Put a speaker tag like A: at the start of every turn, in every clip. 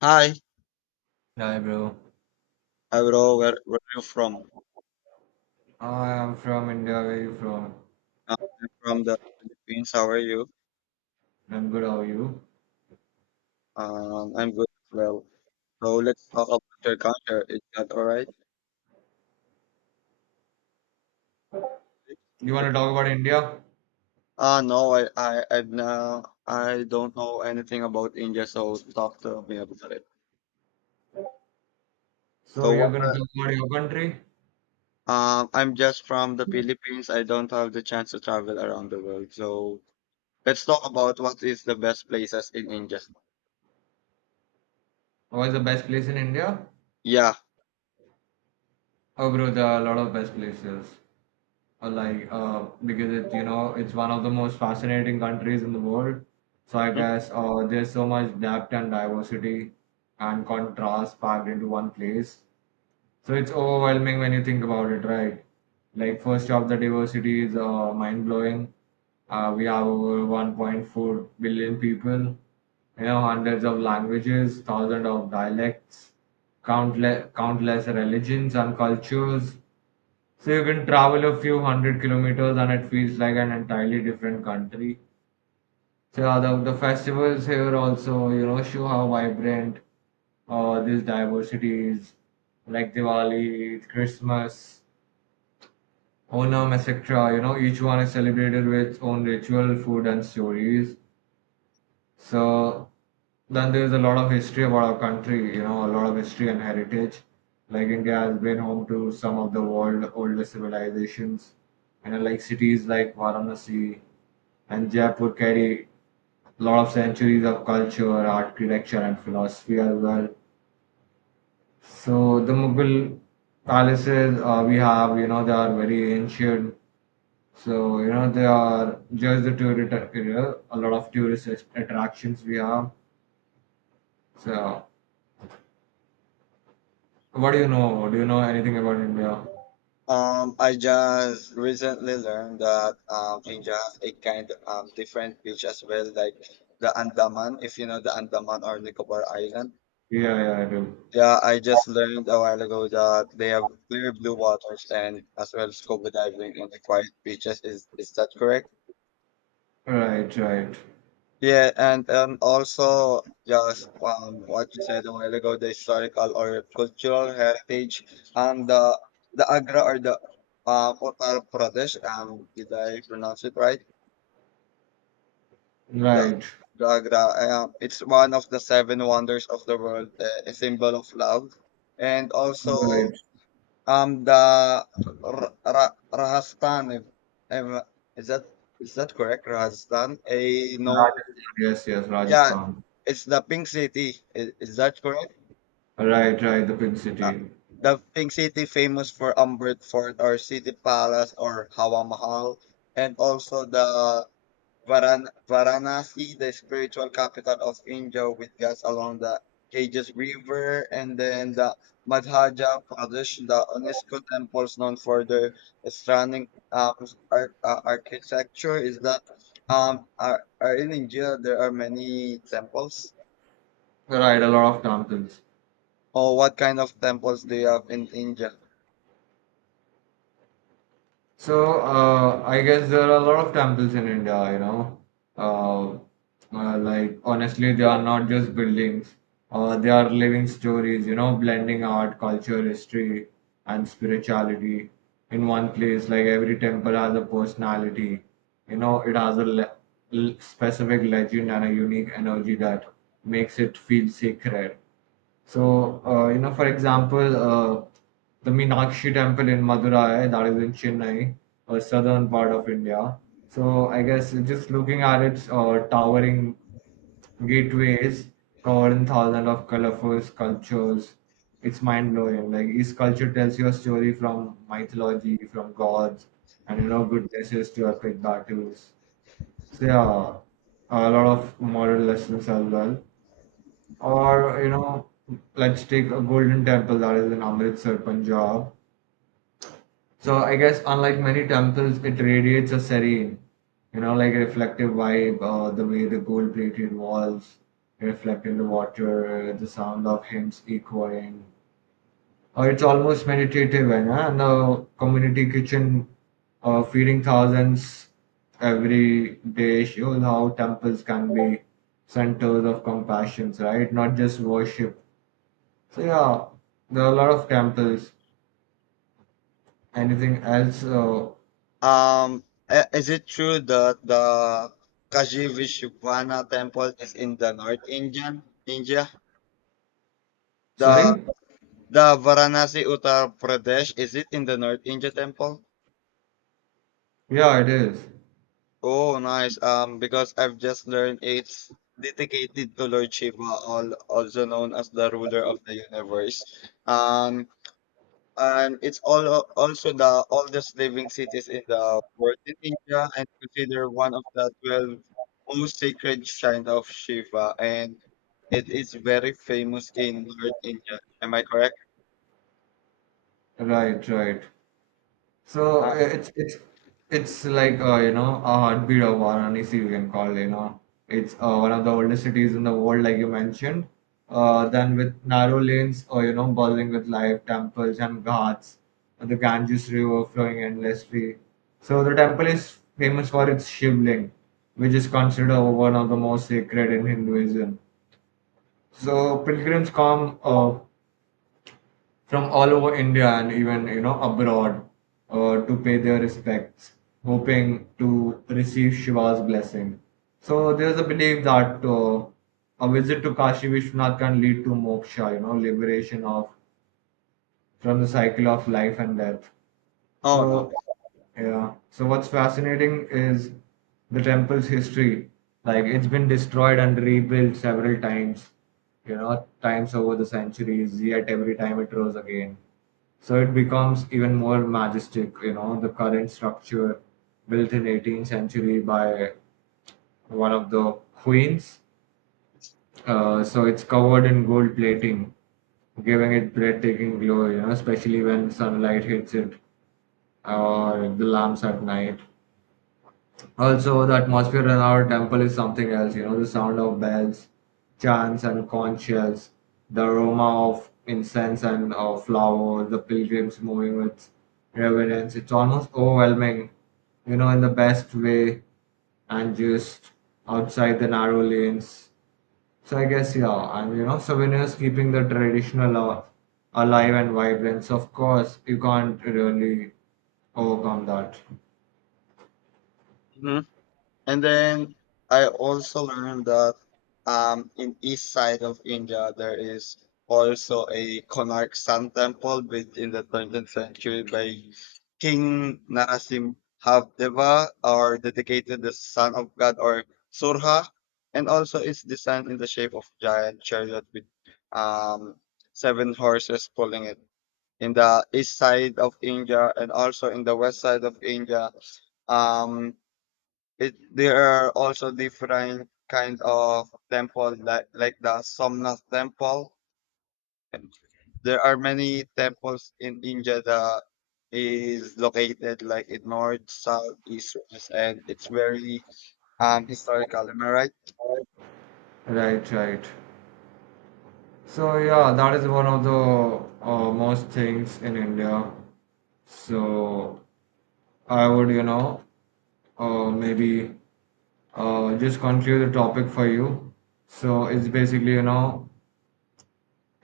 A: Hi,
B: Hi, bro.
A: Alvaro. Where are you from?
B: I am from India. Where you from?
A: Uh, I'm from the Philippines. How are you?
B: I'm good. How are you?
A: I'm good as well. So let's talk about your culture. Is that all right?
B: You want to talk about India?
A: Ah, no, I, I've now, I don't know anything about India, so talk to me about it.
B: So
A: So
B: you're
A: what?
B: gonna talk about your country?
A: I'm just from the Philippines. I don't have the chance to travel around the world. So let's talk about what is the best places in India.
B: What's the best place in India?
A: Yeah.
B: Oh, bro, there are a lot of best places. Because it's one of the most fascinating countries in the world. So I guess there's so much depth and diversity and contrast packed into one place. So it's overwhelming when you think about it, right? Like first off, the diversity is mind blowing. We have over 1.4 billion people, you know, hundreds of languages, thousands of dialects, countless religions and cultures. So you can travel a few hundred kilometers and it feels like an entirely different country. So the festivals here also, you know, show how vibrant this diversity is. Like Diwali, Christmas, Onam, etc. You know, each one is celebrated with its own ritual, food, and stories. So then there's a lot of history about our country, you know, a lot of history and heritage. Like India has been home to some of the world oldest civilizations, and like cities like Varanasi and Jaipur carry a lot of centuries of culture, architecture, and philosophy as well. So the Mughal palaces we have, you know, they are very ancient. So you know, they are just the tourist area. A lot of attractions we have. So what do you know? Do you know anything about India?
A: I just recently learned that India has a kind of different beach as well, like the Andaman, if you know the Andaman or Nicobar Island.
B: Yeah, yeah, I do.
A: Yeah, I just learned a while ago that they have clear blue waters and as well scuba diving on the quiet beaches. Is that correct?
B: Right, right,
A: Yeah, and also just what you said a while ago, the historical or cultural heritage, and the Agra, or the Uttar Pradesh. Did I pronounce it right? The,
B: right,
A: the Agra. It's one of the seven wonders of the world, a symbol of love, and also
B: right.
A: the Rajasthan. If- Is that is that correct? Rajasthan, a known,
B: Rajasthan. Yes, yes,
A: yeah.
B: Rajasthan.
A: It's the Pink City. Is that correct?
B: Right, right. The Pink
A: Uh,
B: City.
A: the Pink City, famous for Umbrut Fort or City Palace or Hawa Mahal, and also the Varanasi, the spiritual capital of India with gas along the Ganges River, and then the Madhya Pradesh, the UNESCO temples known for their stunning architecture. Is that are in India there are many temples?
B: Right, a lot of temples.
A: Or what kind of temples do you have in India?
B: So, I guess there are a lot of temples in India, you know. Uh, honestly, they are not just buildings, they are living stories, you know, blending art, culture, history, and spirituality in one place. Like, every temple has a personality, you know, it has a le- l- specific legend and a unique energy that makes it feel sacred. So, you know, for example, the Meenakshi temple in Madurai, that is in Chennai, a southern part of India. So, I guess just looking at its towering gateways covered in thousands of colorful sculptures, it's mind blowing. Like, each sculpture tells you a story from mythology, from gods, and you know, goodnesses to epic battles. So, yeah, a lot of moral lessons as well. Or, you know, let's take a golden temple that is in Amritsar, Punjab. So I guess unlike many temples, it radiates a serene, you know, like a reflective vibe, the way the gold-plated walls reflect in the water, the sound of hymns echoing. It's almost meditative, and the community kitchen feeding thousands every day shows how temples can be centers of compassion, right? Not just worship, so yeah, there are a lot of campus. Anything else?
A: Um, is it true that the Kashi Vishwana temple is in the North Indian India? The
B: Sorry?
A: the Varanasi Uttar Pradesh, is it in the North India temple?
B: Yeah, it is.
A: Oh, nice. Because I've just learned it's dedicated to Lord Shiva, all also known as the ruler of the universe. Um, and it's all also the oldest living cities in the world in India, and considered one of the 12 most sacred shrine of Shiva, and it is very famous in North India. Am I correct?
B: Right, right. So
A: Uh,
B: it's like you know a heartbeat of Varanasi you can call you know it's one of the oldest cities in the world like you mentioned. Then with narrow lanes or you know buzzing with life temples and ghats, and the Ganges River flowing endlessly. So the temple is famous for its Shivling, which is considered one of the most sacred in Hinduism. So pilgrims come from all over India and even you know abroad to pay their respects, hoping to receive Shiva's blessing. So there's a belief that a visit to Kashi Vishwanath can lead to moksha, you know, liberation of from the cycle of life and death.
A: oh
B: So, yeah. So what's fascinating is the temple's history. Like it's been destroyed and rebuilt several times, you know, times over the centuries, yet every time it rose again. So it becomes even more majestic, you know, the current structure built in 18th century by one of the queens. So it's covered in gold plating, giving it breathtaking glow, you know, especially when sunlight hits it or the lamps at night. Also, the atmosphere in our temple is something else. You know, the sound of bells, chants, and conch shells, the aroma of incense and flowers, the pilgrims moving with reverence. It's almost overwhelming, you know, in the best way, and just outside the narrow lanes. So I guess yeah, and you know, souvenirs keeping the traditional alive and vibrant. So of course, you can't really overcome that.
A: no. And then I also learned that in east side of India there is also a Konark Sun temple built in the 13th century by King Narasimhavdeva, or dedicated the son of God, or Surha, and also it's designed in the shape of giant chariot with um, seven horses pulling it. In the east side of India, and also in the west side of India, um, it, there are also different kinds of temples, like the Somnath temple. There are many temples in India that is located like in north, south, east, west, and it's very historical. Am I right?
B: Right, right. So yeah, that is one of the most things in India. So I would, you know, maybe just conclude the topic for you. So it's basically, you know,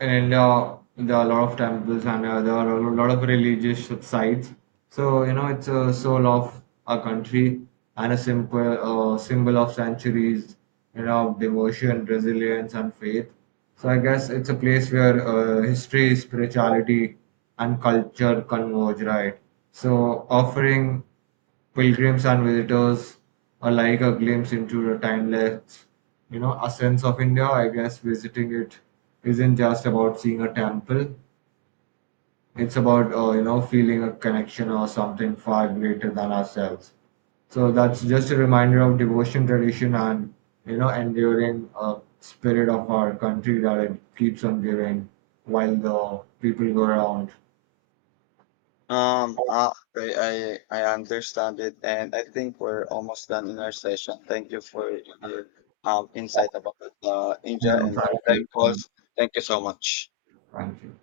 B: in India there are a lot of temples and there are a lot of religious sites. So you know, it's a soul of a country and a simple symbol of centuries, you know, of devotion, resilience, and faith. So I guess it's a place where history, spirituality, and culture converge, right? So offering pilgrims and visitors alike a glimpse into the timeless, you know, essence of India. I guess visiting it isn't just about seeing a temple; it's about you know feeling a connection or something far greater than ourselves. So that's just a reminder of devotion tradition and you know enduring spirit of our country that it keeps on giving while the people go around.
A: Okay, I understand it, and I think we're almost done in our session. Thank you for your insight about
B: You
A: India
B: know,
A: and the
B: thank you. Yeah,
A: temples. Thank you so much.
B: Thank you.